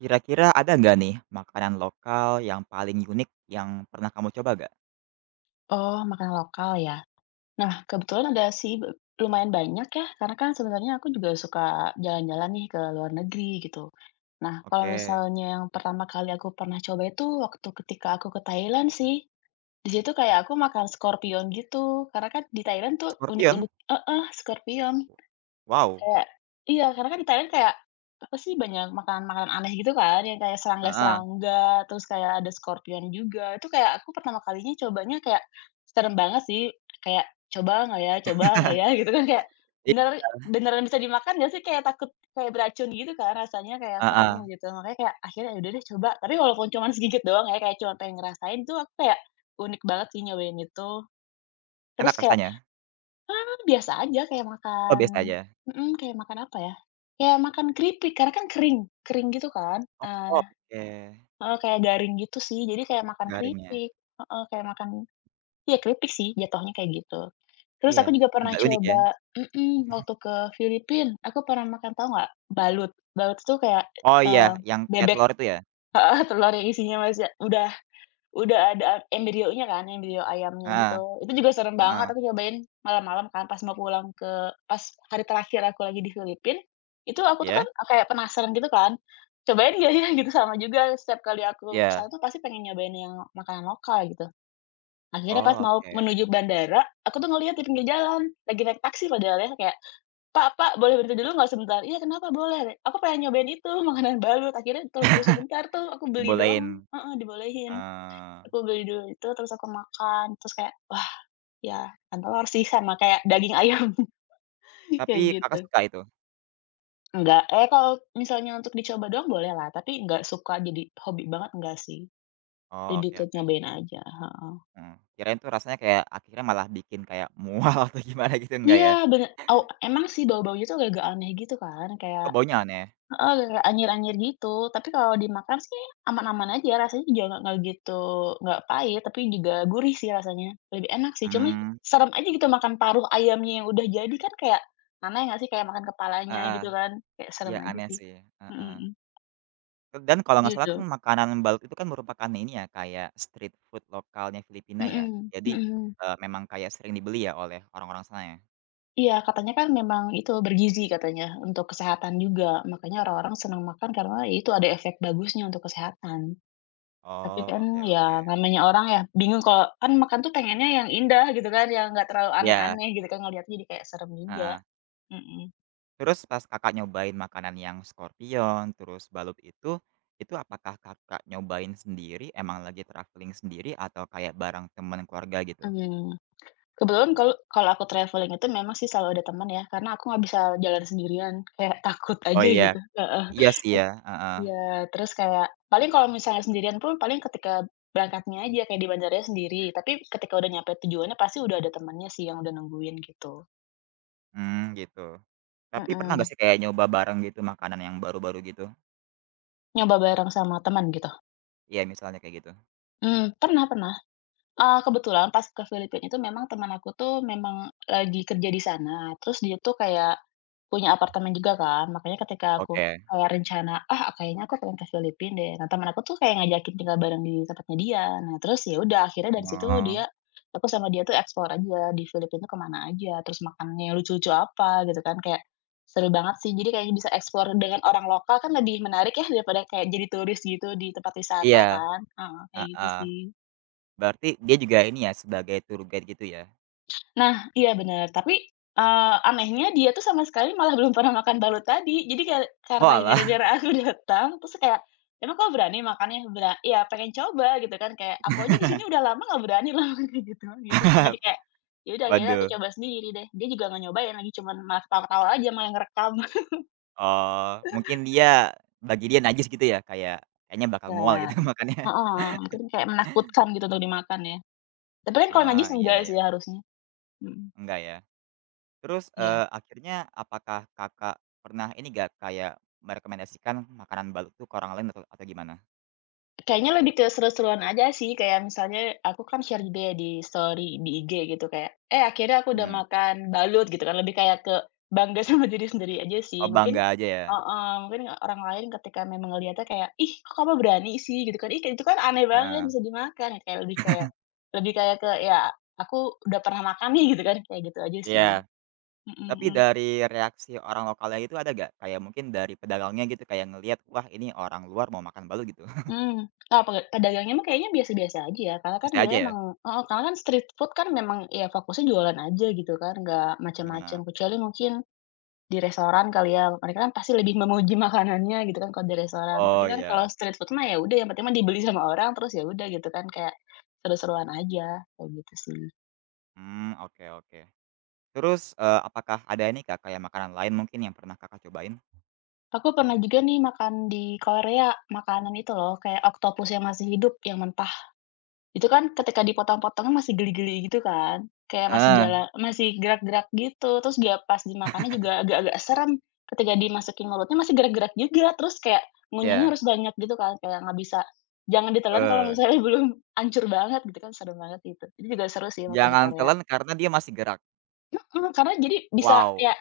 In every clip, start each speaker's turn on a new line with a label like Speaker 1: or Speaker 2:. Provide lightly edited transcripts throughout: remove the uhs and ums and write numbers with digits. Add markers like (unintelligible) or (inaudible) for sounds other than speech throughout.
Speaker 1: Kira-kira ada nggak nih makanan lokal yang paling unik yang pernah kamu coba nggak?
Speaker 2: Oh, makanan lokal ya. Nah, kebetulan ada sih lumayan banyak ya, karena kan sebenarnya aku juga suka jalan-jalan nih ke luar negeri gitu. Nah, kalau
Speaker 1: Oke.
Speaker 2: misalnya yang pertama kali aku pernah coba itu waktu ketika aku ke Thailand sih. Di situ kayak aku makan scorpion gitu, karena kan di Thailand tuh
Speaker 1: Scorpion?
Speaker 2: unik-unik, scorpion.
Speaker 1: Wow,
Speaker 2: Kayak iya, karena kan di Thailand kayak, apa sih, banyak makanan-makanan aneh gitu kan, yang kayak
Speaker 1: heeh,
Speaker 2: serangga-serangga, terus kayak ada scorpion juga. Itu kayak aku pertama kalinya cobanya kayak serem banget sih, kayak, "Coba nggak ya coba nggak ya?" Gitu kan, kayak
Speaker 1: i
Speaker 2: bener beneran bisa dimakan nggak sih? Kayak takut kayak beracun gitu kan rasanya, kayak serem
Speaker 1: heeh,
Speaker 2: gitu. Makanya kayak akhirnya ya udah deh coba, tapi walaupun cuman segigit doang ya, kayak cuma pengen ngerasain tuh aku kayak unik banget sih nyobain itu. Terus
Speaker 1: enak
Speaker 2: kayak
Speaker 1: rasanya?
Speaker 2: biasa aja kayak
Speaker 1: Oh,
Speaker 2: makan,
Speaker 1: biasa aja?
Speaker 2: mhm, kayak makan apa ya, kayak makan keripik karena kan kering, kering gitu kan,
Speaker 1: Oh, oke,
Speaker 2: heeh, kayak garing gitu sih jadi kayak makan
Speaker 1: garingnya,
Speaker 2: keripik, heeh, kayak makan, iya keripik sih jatuhnya kayak gitu. Terus
Speaker 1: iya,
Speaker 2: aku juga pernah
Speaker 1: agak unik ya?
Speaker 2: coba, mhm, waktu ke Filipina aku pernah makan, tau nggak? Balut. Balut tuh kayak,
Speaker 1: Oh iya,
Speaker 2: eee,
Speaker 1: yang kayak
Speaker 2: bebek
Speaker 1: telur itu ya?
Speaker 2: (laughs) heeh, telur yang isinya masih udah ada embrionya kan, embrio ayamnya
Speaker 1: Heeh
Speaker 2: gitu. Itu juga serem banget,
Speaker 1: heeh,
Speaker 2: aku nyobain malam-malam kan pas mau pulang pas hari terakhir aku lagi di Filipina, itu aku tuh kan
Speaker 1: iya?
Speaker 2: kayak penasaran gitu kan, "Cobain nggak ya?" (laughs) Gitu, sama juga setiap kali aku ke
Speaker 1: Iya?
Speaker 2: sana tuh pasti pengen nyobain yang makanan lokal gitu. Akhirnya pas
Speaker 1: Oh,
Speaker 2: mau
Speaker 1: oke.
Speaker 2: menuju bandara, aku tuh ngelihat di pinggir jalan, lagi naik taksi padahal ya, kayak, "Pak Pak, boleh berhenti dulu nggak sebentar?" "Iya kenapa? Boleh." "Aku pengen nyobain itu, (laughs) makanan balut." Akhirnya turun dulu
Speaker 1: (laughs)
Speaker 2: sebentar tuh, aku beli doang,
Speaker 1: Dibolehin,
Speaker 2: heeh, dibolehin.
Speaker 1: eee,
Speaker 2: Aku beli dulu itu, terus aku makan, terus kayak, "Wah, ya kan telur sih sama kayak daging ayam," (laughs) kayak
Speaker 1: tapi
Speaker 2: gitu.
Speaker 1: Kakak suka itu?
Speaker 2: Enggak eh, kalau misalnya untuk dicoba doang boleh lah, tapi enggak suka jadi hobi banget enggak sih,
Speaker 1: Oh,
Speaker 2: lebih
Speaker 1: oke
Speaker 2: ke
Speaker 1: oke,
Speaker 2: nyobain aja, heeh.
Speaker 1: mhm, kirain tuh rasanya kayak akhirnya malah bikin kayak mual (laughs) atau gimana gitu, enggak
Speaker 2: Iya,
Speaker 1: ya?
Speaker 2: bener, oh emang sih bau-baunya tuh agak-agak aneh gitu kan, kayak,
Speaker 1: Oh, baunya aneh?
Speaker 2: heeh, kayak anyir-anyir gitu, tapi kalau dimakan sih aman-aman aja, rasanya juga nggak gitu, nggak pahit, tapi juga gurih sih rasanya, lebih enak sih. Cuma
Speaker 1: Mmm,
Speaker 2: serem aja gitu makan paruh ayamnya yang udah jadi kan, kayak, aneh nggak sih, kayak makan kepalanya
Speaker 1: heeh,
Speaker 2: gitu kan, kayak serem
Speaker 1: iya
Speaker 2: aja
Speaker 1: aneh
Speaker 2: sih.
Speaker 1: sih,
Speaker 2: Mhm
Speaker 1: heeh.
Speaker 2: mhm,
Speaker 1: Dan kalau nggak salah kan
Speaker 2: gitu.
Speaker 1: makanan balut itu kan merupakan ini ya, kayak street food lokalnya Filipina ya?
Speaker 2: Mhm
Speaker 1: Jadi,
Speaker 2: mhm.
Speaker 1: memang kayak sering dibeli ya oleh orang-orang sana ya?
Speaker 2: Iya, katanya kan memang itu bergizi katanya, untuk kesehatan juga, makanya orang-orang senang makan karena ya itu ada efek bagusnya untuk kesehatan. Tapi
Speaker 1: Oh,
Speaker 2: kan
Speaker 1: oke oke.
Speaker 2: ya namanya orang ya bingung, kalau kan makan tuh pengennya yang indah gitu kan, yang nggak terlalu
Speaker 1: Iya,
Speaker 2: aneh-aneh gitu kan, ngelihatnya jadi kayak serem juga,
Speaker 1: heeh.
Speaker 2: mhm.
Speaker 1: Terus pas Kakak nyobain makanan yang scorpion, terus balut itu apakah Kakak nyobain sendiri, emang lagi traveling sendiri atau kayak bareng temen keluarga gitu?
Speaker 2: Mmm, kebetulan kalau kalau aku traveling itu memang sih selalu ada teman ya, karena aku nggak bisa jalan sendirian, kayak (laughs) takut
Speaker 1: Oh
Speaker 2: aja
Speaker 1: iya,
Speaker 2: gitu, heeh.
Speaker 1: iya sih
Speaker 2: Terus
Speaker 1: ya, heeh.
Speaker 2: iya, terus kayak paling kalau misalnya sendirian pun paling ketika berangkatnya aja, kayak di bandaranya sendiri, tapi ketika udah nyampe tujuannya pasti udah ada temannya sih yang udah nungguin gitu,
Speaker 1: Mmm, gitu. Tapi pernah nggak
Speaker 2: mhm.
Speaker 1: sih kayak nyoba bareng gitu makanan yang baru-baru gitu?
Speaker 2: Nyoba bareng sama teman gitu.
Speaker 1: Iya misalnya kayak gitu.
Speaker 2: Pernah pernah. Kebetulan pas ke Filipina itu memang teman aku tuh memang lagi kerja di sana, terus dia tuh kayak punya apartemen juga kan, makanya ketika aku
Speaker 1: Oke.
Speaker 2: kayak rencana, "Ah, kayaknya aku pengen ke Filipina deh." Nah, teman aku tuh kayak ngajakin tinggal bareng di tempatnya dia. Nah, terus ya udah akhirnya dari situ
Speaker 1: Oh,
Speaker 2: aku sama dia tuh explore aja di Filipina tuh kemana aja, terus makanannya yang lucu-lucu apa gitu kan, kayak seru banget sih. Jadi kayaknya bisa explore dengan orang lokal kan lebih menarik ya daripada kayak jadi turis gitu di tempat wisata
Speaker 1: iya,
Speaker 2: kan. Heeh, kayak gitu
Speaker 1: heeh.
Speaker 2: sih.
Speaker 1: Berarti dia juga ini ya sebagai tour guide gitu ya?
Speaker 2: Nah, iya bener, tapi, eee, anehnya dia tuh sama sekali malah belum pernah makan balut tadi. Jadi karena
Speaker 1: Walah.
Speaker 2: gara-gara aku (laughs) datang, terus kayak, "Emang kau berani makannya?" "Iya pengen coba," gitu kan, kayak, "Aku aja di sini udah lama nggak berani lah," (laughs) kayak gitu gitu sih. Jadi
Speaker 1: (laughs)
Speaker 2: kayak, ya udah akhirnya aku
Speaker 1: Waduh.
Speaker 2: coba sendiri deh. Dia juga nggak nyobain lagi, cuman malah ketawa-ketawa aja, malah yang ngerekam. (laughs)
Speaker 1: Oh, mungkin dia bagi dia najis gitu ya, kayak kayaknya bakal mual gitu
Speaker 2: Ya,
Speaker 1: (laughs) makannya.
Speaker 2: heeh, mungkin kayak menakutkan gitu untuk dimakan ya. Tapi kan kalau
Speaker 1: Oh,
Speaker 2: najis
Speaker 1: iya
Speaker 2: enggak
Speaker 1: iya.
Speaker 2: sih harusnya. Mhm,
Speaker 1: Enggak ya. Terus,
Speaker 2: iya.
Speaker 1: akhirnya apakah Kakak pernah ini nggak, kayak merekomendasikan makanan baru tuh ke orang lain atau gimana?
Speaker 2: Kayaknya lebih ke seru-seruan aja sih, kayak misalnya aku kan share juga ya di story di IG gitu kayak, "Eh, akhirnya aku udah
Speaker 1: Mmm.
Speaker 2: makan balut," gitu kan, lebih kayak ke bangga (laughs) sama diri sendiri aja
Speaker 1: Oh,
Speaker 2: sih. Mungkin,
Speaker 1: bangga aja ya?
Speaker 2: heeh, mungkin orang lain ketika memang ngelihatnya kayak, "Ih, kok kamu berani sih?" Gitu kan, "Ih, itu kan aneh banget
Speaker 1: Heeh.
Speaker 2: bisa dimakan." Gitu, kayak lebih kayak ke, "Ya, aku udah pernah makan nih," gitu kan, kayak gitu aja sih.
Speaker 1: Iya,
Speaker 2: Mhm
Speaker 1: tapi
Speaker 2: mhm.
Speaker 1: dari reaksi orang lokalnya itu ada nggak? Kayak mungkin dari pedagangnya gitu, kayak ngelihat, "Wah, ini orang luar mau makan balut," gitu. (laughs)
Speaker 2: Mmm, oh pedagangnya mah kayaknya biasa-biasa aja ya, karena kan
Speaker 1: Bisa
Speaker 2: dia
Speaker 1: aja ya?
Speaker 2: emang, heeh, karena kan street food kan memang ya fokusnya jualan aja gitu kan, nggak macam-macam,
Speaker 1: Nah,
Speaker 2: kecuali mungkin di restoran kali ya, mereka kan pasti lebih memuji makanannya gitu kan kalau di restoran. Tapi
Speaker 1: oh
Speaker 2: kan kalau
Speaker 1: iya.
Speaker 2: street food mah ya udah, yang penting mah dibeli sama orang terus ya udah gitu kan, kayak seru-seruan aja, kayak gitu sih.
Speaker 1: Hmm, oke oke. Terus, apakah ada ini Kak, kayak makanan lain mungkin yang pernah Kakak cobain?
Speaker 2: Aku pernah juga nih makan di Korea, makanan itu loh, kayak oktopus yang masih hidup, yang mentah. Itu kan ketika
Speaker 1: Oke.
Speaker 2: dipotong-potongnya masih geli-geli gitu kan, kayak masih
Speaker 1: Ah,
Speaker 2: jalan masih gerak-gerak gitu, terus dia pas dimakannya juga agak-agak serem, ketika dimasukin mulutnya masih gerak-gerak juga, terus kayak ngunyahnya
Speaker 1: ya,
Speaker 2: harus banyak gitu kan, kayak nggak bisa, jangan ditelan kalau
Speaker 1: eee,
Speaker 2: misalnya (laughs) belum hancur banget gitu kan, serem banget gitu. Itu juga seru sih waktu di
Speaker 1: jangan
Speaker 2: Korea.
Speaker 1: telan karena dia masih gerak.
Speaker 2: Mhm, karena jadi bisa
Speaker 1: Wow,
Speaker 2: kayak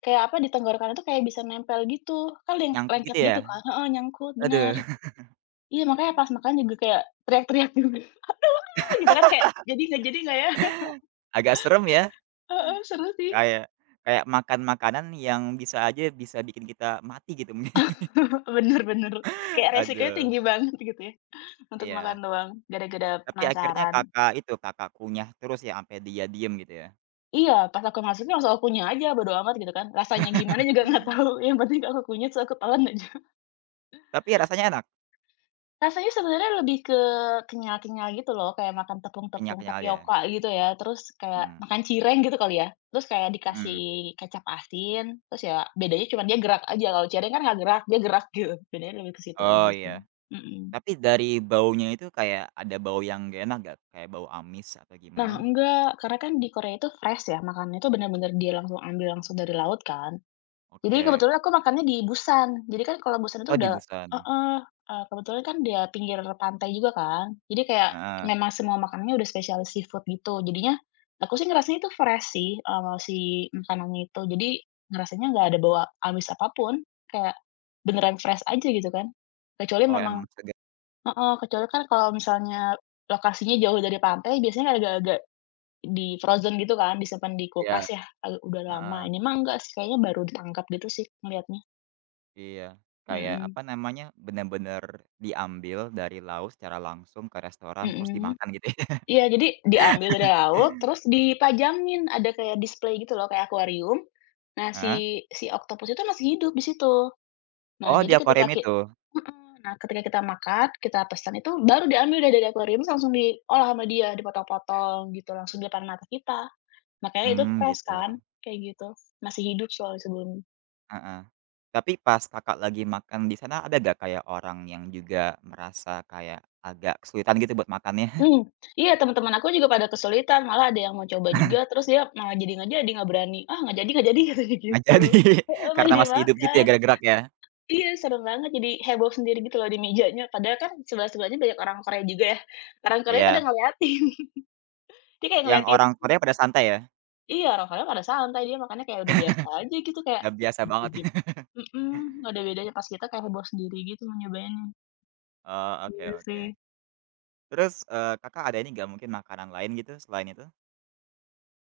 Speaker 2: kayak apa, di tenggorokan itu kayak bisa nempel gitu, kan leng
Speaker 1: nyangkut
Speaker 2: lengket
Speaker 1: gitu ya?
Speaker 2: gitu kan, heeh, nyangkut, bener.
Speaker 1: Aduh, (laughs)
Speaker 2: Iya, makanya pas makan juga kayak teriak-teriak juga (laughs) gitu kan, kayak, jadi nggak ya?"
Speaker 1: agak serem ya,
Speaker 2: Heeh, seru sih.
Speaker 1: kayak kayak makan makanan yang bisa aja bisa bikin kita mati gitu. (laughs)
Speaker 2: (laughs) Bener bener. Kayak resikonya
Speaker 1: Aduh,
Speaker 2: tinggi banget gitu ya, untuk makan
Speaker 1: iya.
Speaker 2: doang, gara-gara
Speaker 1: Tapi akhirnya
Speaker 2: penasaran.
Speaker 1: Kakak itu, Kakak kunyah terus ya ampe dia diem gitu ya?
Speaker 2: Iya, pas aku masuknya langsung aku kunyah aja, bodo amat gitu kan. Rasanya gimana juga (laughs) nggak tahu, yang penting aku kunyah terus aku telan aja.
Speaker 1: Tapi rasanya enak?
Speaker 2: Rasanya sebenarnya lebih ke kenyal-kenyal gitu loh, kayak makan tepung-tepung
Speaker 1: Kenyal-kenyalnya? Ya?
Speaker 2: tapioka gitu ya, terus kayak
Speaker 1: Mmm,
Speaker 2: makan cireng gitu kali ya. Terus kayak dikasih
Speaker 1: mhm.
Speaker 2: kecap asin, terus ya bedanya cuman dia gerak aja, kalau cireng kan nggak gerak, dia gerak gitu. Bedanya lebih ke situ aja
Speaker 1: Oh
Speaker 2: sih.
Speaker 1: iya.
Speaker 2: Mhm.
Speaker 1: Tapi dari baunya itu kayak ada bau yang nggak enak nggak? Kayak bau amis atau
Speaker 2: Nah,
Speaker 1: gimana?
Speaker 2: enggak, karena kan di Korea itu fresh ya, makannya itu benar-benar dia langsung ambil langsung dari laut kan. Jadi
Speaker 1: Oke.
Speaker 2: kebetulan aku makannya di Busan. Jadi kan kalau Busan itu
Speaker 1: Oh
Speaker 2: udah,
Speaker 1: dibusan?
Speaker 2: heeh, kebetulan kan dia pinggir pantai juga kan. Jadi kayak
Speaker 1: Heeh.
Speaker 2: memang semua makanannya udah spesialis seafood gitu. Jadinya aku sih ngerasanya itu fresh sih, eee, si makanannya itu. Jadi ngerasanya nggak ada bawa amis apapun, kayak beneran fresh aja gitu kan. Kecuali
Speaker 1: Oh
Speaker 2: memang,
Speaker 1: emang segar
Speaker 2: heeh, kecuali kan kalau misalnya lokasinya jauh dari pantai biasanya agak-agak di frozen gitu kan, disimpan di
Speaker 1: ya,
Speaker 2: kulkas ya, udah lama.
Speaker 1: heeh,
Speaker 2: Ini mah enggak sih, kayaknya baru ditangkap gitu sih ngelihatnya.
Speaker 1: iya. Kayak
Speaker 2: Mhm
Speaker 1: apa namanya, bener-bener diambil dari laut secara langsung ke restoran terus
Speaker 2: mhm.
Speaker 1: dimakan gitu ya? (laughs)
Speaker 2: Iya, jadi diambil dari laut, terus dipajangin, ada kayak display gitu loh, kayak akuarium. Nah,
Speaker 1: Heeh?
Speaker 2: si si oktopus itu masih hidup di situ. Nah,
Speaker 1: Oh
Speaker 2: jadi
Speaker 1: di akuarium
Speaker 2: ketika
Speaker 1: itu?
Speaker 2: nah ketika kita makan, kita pesan itu baru diambil deh dari akuarium, terus langsung diolah sama dia, dipotong-potong gitu, langsung di depan mata kita. Makanya itu
Speaker 1: Mmm,
Speaker 2: fresh
Speaker 1: gitu.
Speaker 2: kan, kayak gitu. Masih hidup soalnya sebelum.
Speaker 1: Heeh. Tapi pas Kakak lagi makan di sana ada gak kayak orang yang juga merasa kayak agak kesulitan gitu buat makannya? (laughs)
Speaker 2: Mmm, iya teman-teman aku juga pada kesulitan, malah ada yang mau coba juga, terus dia malah jadi, nggak berani, "Ah, nggak jadi," (laughs) katanya
Speaker 1: Nggak
Speaker 2: gitu.
Speaker 1: jadi. (laughs)
Speaker 2: Heeh, nggak
Speaker 1: Karena
Speaker 2: jadi
Speaker 1: masih hidup gitu ya
Speaker 2: makan.
Speaker 1: gerak-gerak ya?
Speaker 2: Iya, serem banget, jadi heboh sendiri gitu loh di mejanya, padahal kan sebelah-sebelahnya banyak orang Korea juga ya, orang Korea pada
Speaker 1: Iya,
Speaker 2: ngeliatin. (laughs) Dia kayak
Speaker 1: yang
Speaker 2: ngeliatin,
Speaker 1: orang Korea pada santai ya?
Speaker 2: iya, orang Korea pada santai, dia makannya kayak udah biasa aja gitu, kayak
Speaker 1: Udah biasa banget (laughs)
Speaker 2: (unintelligible)
Speaker 1: ya?
Speaker 2: mhm, nggak ada bedanya, pas kita kayak heboh sendiri gitu mau nyobainnya,
Speaker 1: Oh, oke
Speaker 2: gitu sih.
Speaker 1: oke. Terus, Kakak ada ini gak mungkin makanan lain gitu selain itu?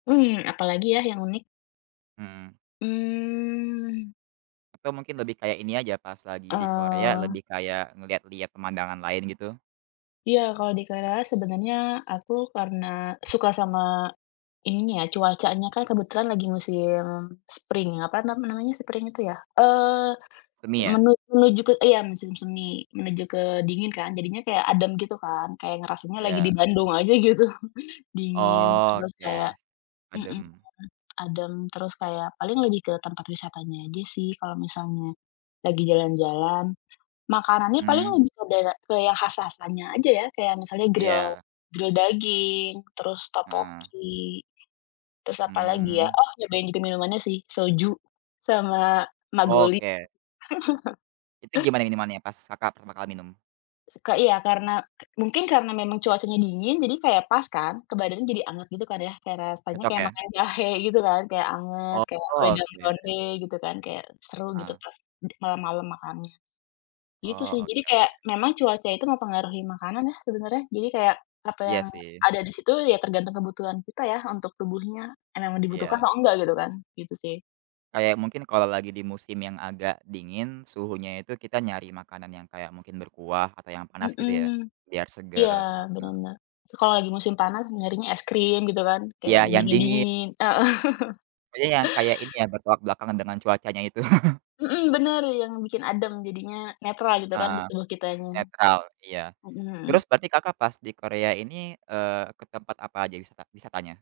Speaker 2: Apalagi ya yang unik?
Speaker 1: Mhm.
Speaker 2: Mmm,
Speaker 1: Atau mungkin lebih kayak ini aja pas lagi di Korea
Speaker 2: eee
Speaker 1: lebih kayak ngeliat-liat pemandangan lain gitu?
Speaker 2: Iya, kalau di Korea sebenarnya aku karena suka sama ininya ya, cuacanya kan kebetulan lagi musim spring, apa namanya spring itu ya? Eee,
Speaker 1: Semi ya?
Speaker 2: menuju ke, iya, musim semi, menuju ke dingin kan, jadinya kayak adem gitu kan, kayak ngerasanya lagi di
Speaker 1: Iya.
Speaker 2: Bandung aja gitu. (laughs) Dingin,
Speaker 1: Oh,
Speaker 2: terus kayak,
Speaker 1: oke,
Speaker 2: mhm,
Speaker 1: adem.
Speaker 2: adem, terus kayak paling lebih ke tempat wisatanya aja sih kalau misalnya lagi jalan-jalan. Makanannya paling
Speaker 1: Hmm
Speaker 2: lebih ke ke yang khas-khasannya aja ya, kayak misalnya grill
Speaker 1: iya,
Speaker 2: grill daging, terus
Speaker 1: heeh.
Speaker 2: topoki, terus apa lagi ya,
Speaker 1: Mmm,
Speaker 2: oh nyobain juga minumannya sih, soju sama Magoli.
Speaker 1: oke. Itu gimana minumannya pas Kakak pertama kali minum?
Speaker 2: Suka iya, karena mungkin karena memang cuacanya dingin, jadi kayak pas kan, ke badannya jadi anget gitu kan ya, kayak rasanya
Speaker 1: Cocok
Speaker 2: kayak
Speaker 1: ya?
Speaker 2: makan jahe gitu kan, kayak anget,
Speaker 1: Oh,
Speaker 2: kayak wedang
Speaker 1: oke,
Speaker 2: ronde gitu kan, kayak seru gitu
Speaker 1: heeh.
Speaker 2: pas malam-malam makan. Gitu
Speaker 1: Oh,
Speaker 2: sih, jadi
Speaker 1: oke
Speaker 2: kayak
Speaker 1: oke.
Speaker 2: memang cuaca itu mempengaruhi makanan ya sebenarnya, jadi kayak apa
Speaker 1: Iya
Speaker 2: yang
Speaker 1: sih,
Speaker 2: ada di situ ya tergantung kebutuhan kita ya untuk tubuhnya, emang dibutuhkan
Speaker 1: iya.
Speaker 2: atau enggak gitu kan, gitu sih.
Speaker 1: Kayak mungkin kalau lagi di musim yang agak dingin, suhunya itu kita nyari makanan yang kayak mungkin berkuah atau yang panas gitu ya,
Speaker 2: Mhm,
Speaker 1: biar
Speaker 2: iya
Speaker 1: seger, heeh.
Speaker 2: bener. Terus kalau lagi musim panas nyarinya es krim gitu kan, kayak
Speaker 1: Iya,
Speaker 2: yang
Speaker 1: yang dingin,
Speaker 2: dingin-dingin heeh,
Speaker 1: pokoknya yang kayak ini ya, bertolak belakang dengan cuacanya itu. (laughs)
Speaker 2: mhm, bener yang bikin adem jadinya netral gitu kan di
Speaker 1: Heeh,
Speaker 2: tubuh kitanya,
Speaker 1: netral, iya.
Speaker 2: mhm mhm.
Speaker 1: Terus berarti Kakak pas di Korea ini, ke tempat apa aja wisatanya?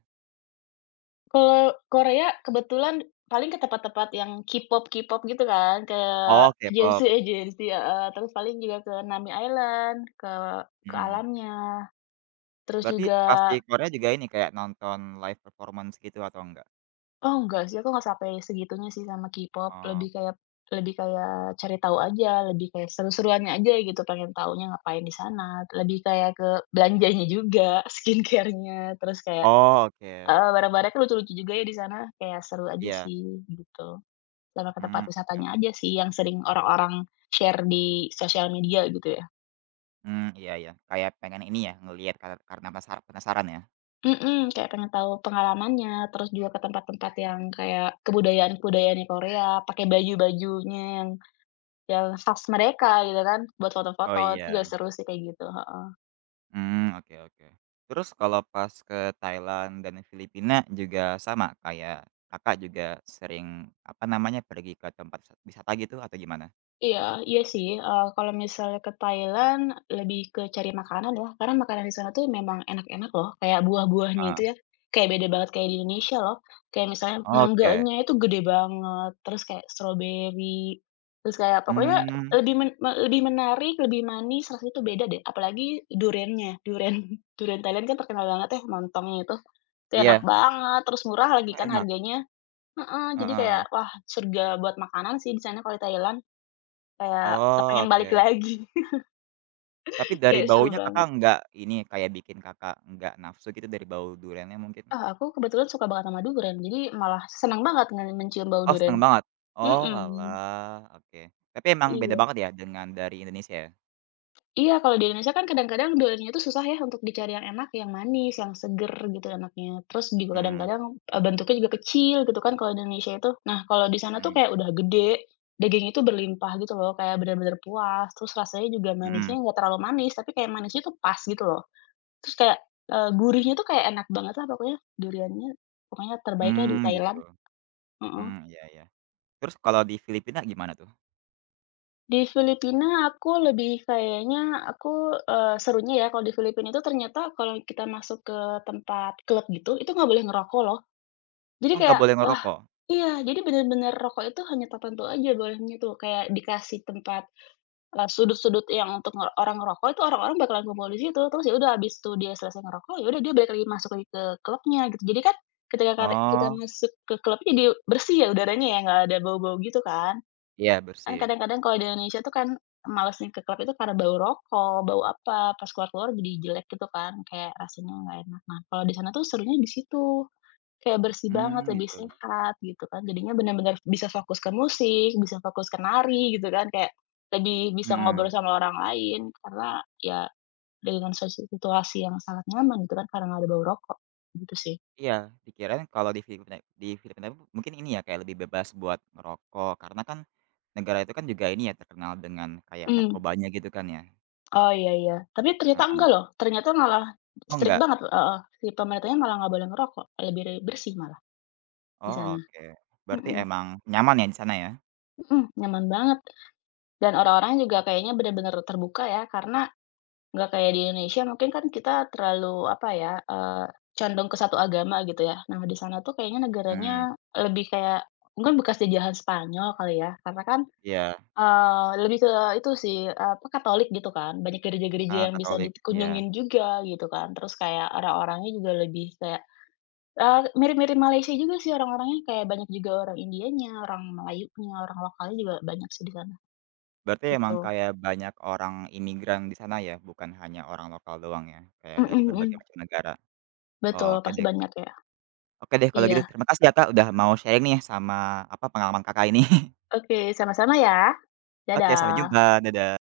Speaker 2: Kalau Korea kebetulan paling ke tempat-tempat yang K-pop gitu kan, ke
Speaker 1: Oh, K-pop,
Speaker 2: agensi-agensi (laughs) heeh, terus paling juga ke Nami Island, ke
Speaker 1: mhm.
Speaker 2: alamnya, terus
Speaker 1: Berarti pas
Speaker 2: juga
Speaker 1: di Korea juga ini, kayak nonton live performance gitu atau enggak?
Speaker 2: oh enggak sih, aku nggak sampai segitunya sih sama K-pop,
Speaker 1: Oh
Speaker 2: lebih kayak cari tahu aja, lebih kayak seru-seruannya aja gitu, pengen tahunya ngapain di sana, lebih kayak ke belanjanya juga, (laughs) skincare-nya, terus kayak
Speaker 1: oh, oke.
Speaker 2: heeh, barang-barangnya kan lucu-lucu juga ya di sana, kayak seru aja
Speaker 1: Iya,
Speaker 2: sih, gitu. Sama ke tempat
Speaker 1: mmm, oke
Speaker 2: wisatanya
Speaker 1: oke.
Speaker 2: aja sih yang sering orang-orang share di sosial media gitu ya.
Speaker 1: Mmm, iya iya, kayak pengen ini ya, ngelihat kar karena pasar penasaran ya?
Speaker 2: Mhm, kayak pengen tahu pengalamannya, terus juga ke tempat-tempat yang kayak kebudayaan-kebudayaannya Korea, pakai baju-bajunya yang khas mereka gitu kan, buat
Speaker 1: Oh
Speaker 2: foto-foto, itu juga
Speaker 1: iya,
Speaker 2: seru sih kayak gitu, heeh.
Speaker 1: mmm, oke oke. Terus kalau pas ke Thailand dan Filipina juga sama, kayak Kakak juga sering, apa namanya, pergi ke tempat wisata gitu atau gimana?
Speaker 2: Iya iya sih, kalau misalnya ke Thailand lebih ke cari makanan ya, karena makanan di sana tuh memang enak-enak loh, kayak buah-buahnya itu
Speaker 1: Heeh,
Speaker 2: ya, kayak beda banget kayak di Indonesia loh. Kayak misalnya
Speaker 1: oke,
Speaker 2: mangganya itu gede banget, terus kayak stroberi, terus kayak pokoknya
Speaker 1: mmm,
Speaker 2: lebih men me lebih menarik, lebih manis, rasanya itu beda deh, apalagi duriannya, durian (laughs) durian Thailand kan terkenal banget ya, lontongnya itu. Itu enak
Speaker 1: iya,
Speaker 2: banget, terus murah lagi
Speaker 1: oh
Speaker 2: kan
Speaker 1: enak,
Speaker 2: harganya heeh, jadi kayak
Speaker 1: heeh,
Speaker 2: wah surga buat makanan sih di sana kalau di Thailand. Kayak nggak
Speaker 1: oh
Speaker 2: pengen balik
Speaker 1: oke.
Speaker 2: lagi,
Speaker 1: Tapi
Speaker 2: (laughs)
Speaker 1: dari
Speaker 2: kayak seru
Speaker 1: baunya
Speaker 2: banget.
Speaker 1: Kakak nggak ini, kayak bikin Kakak nggak nafsu gitu dari bau duriannya mungkin?
Speaker 2: Ah, aku kebetulan suka banget sama durian, jadi malah seneng banget mencium bau
Speaker 1: Oh,
Speaker 2: durian.
Speaker 1: seneng banget? Oh
Speaker 2: Mhm,
Speaker 1: oalah, oke. Tapi emang beda
Speaker 2: iya.
Speaker 1: banget ya dengan dari Indonesia ya?
Speaker 2: Iya, kalau di Indonesia kan kadang-kadang duriannya itu susah ya untuk dicari yang enak, yang manis, yang seger gitu enaknya. Terus juga
Speaker 1: Mhm
Speaker 2: kadang-kadang, bentuknya juga kecil gitu kan kalau di Indonesia itu. Nah, kalau di sana tuh
Speaker 1: mhm
Speaker 2: kayak udah gede, daging itu berlimpah gitu loh, kayak bener-bener puas, terus rasanya juga manisnya
Speaker 1: mhm.
Speaker 2: nggak terlalu manis, tapi kayak manisnya tuh pas gitu loh. Terus kayak, gurihnya tuh kayak enak banget lah pokoknya duriannya, pokoknya terbaik lah di
Speaker 1: Mmm, gitu.
Speaker 2: Thailand, mhm.
Speaker 1: Mmm, iya iya. Terus kalau di Filipina gimana tuh?
Speaker 2: Di Filipina aku lebih kayaknya aku, serunya ya kalau di Filipina itu ternyata kalau kita masuk ke tempat klub gitu, itu nggak boleh ngerokok loh. Jadi
Speaker 1: Oh, nggak
Speaker 2: kayak
Speaker 1: boleh
Speaker 2: wah
Speaker 1: ngerokok?
Speaker 2: iya, jadi bener-bener rokok itu hanya tertentu aja bolehnya tuh, kayak dikasih tempat sudut-sudut yang untuk orang ngerokok itu orang-orang bakalan kumpul di situ, terus ya udah habis tuh dia selesai ngerokok, ya udah dia balik lagi masuk lagi ke klubnya gitu. Jadi kan ketika kita
Speaker 1: Oh,
Speaker 2: masuk ke klubnya jadi bersih ya udaranya ya, nggak ada bau-bau gitu kan.
Speaker 1: iya
Speaker 2: Kan
Speaker 1: bersih.
Speaker 2: kadang-kadang kalau di Indonesia tuh kan malesnya ke klub itu karena bau rokok, bau apa, pas keluar-keluar jadi jelek gitu kan, kayak rasanya nggak enak. Nah, kalau di sana tuh serunya di situ. Kayak bersih banget,
Speaker 1: Mmm,
Speaker 2: lebih
Speaker 1: gitu.
Speaker 2: sehat gitu kan, jadinya bener-bener bisa fokus ke musik, bisa fokus ke nari gitu kan, kayak lebih bisa ngobrol
Speaker 1: Mhm.
Speaker 2: sama orang lain karena ya dengan situasi yang sangat nyaman gitu kan, karena nggak ada bau rokok, gitu sih.
Speaker 1: Iya, dikirain kalau di Filipina itu mungkin ini ya, kayak lebih bebas buat ngerokok, karena kan negara itu kan juga ini ya, terkenal dengan kayak
Speaker 2: Mmm,
Speaker 1: narkobanya gitu kan ya?
Speaker 2: oh iya iya, tapi ternyata enggak
Speaker 1: Heeh.
Speaker 2: loh, ternyata malah
Speaker 1: Oh,
Speaker 2: strict
Speaker 1: enggak?
Speaker 2: banget heeh, si pemerintahnya malah nggak boleh ngerokok, lebih bersih malah di
Speaker 1: Oh,
Speaker 2: sana.
Speaker 1: oke. Berarti
Speaker 2: Mhm
Speaker 1: emang nyaman ya di sana ya?
Speaker 2: mhm, nyaman banget dan orang-orangnya juga kayaknya bener-bener terbuka ya, karena nggak kayak di Indonesia mungkin kan kita terlalu apa ya, condong ke satu agama gitu ya. Nah di sana tuh kayaknya negaranya
Speaker 1: Mmm,
Speaker 2: lebih kayak mungkin bekas jajahan Spanyol kali ya, karena kan,
Speaker 1: iya,
Speaker 2: lebih ke itu sih, apa, Katolik gitu kan, banyak gereja-gereja
Speaker 1: heeh,
Speaker 2: yang bisa
Speaker 1: Katolik, iya.
Speaker 2: dikunjungin juga gitu kan. Terus kayak orang-orangnya juga lebih kayak, mirip-mirip Malaysia juga sih orang-orangnya, kayak banyak juga orang Indianya, orang Melayunya, orang lokalnya juga banyak sih di sana,
Speaker 1: Berarti emang
Speaker 2: gitu.
Speaker 1: kayak banyak orang imigran di sana ya, bukan hanya orang lokal doang ya, kayak
Speaker 2: Mhm
Speaker 1: dari
Speaker 2: mhm,
Speaker 1: berbagai macam negara.
Speaker 2: betul
Speaker 1: Oke
Speaker 2: pasti
Speaker 1: deh,
Speaker 2: banyak ya.
Speaker 1: oke deh kalau gitu
Speaker 2: Iya,
Speaker 1: terima kasih ya Kak, udah mau sharing nih sama, apa, pengalaman Kakak ini. (laughs)
Speaker 2: oke sama-sama ya.
Speaker 1: Oke, sampai
Speaker 2: Dadah.
Speaker 1: jumpa, dadah.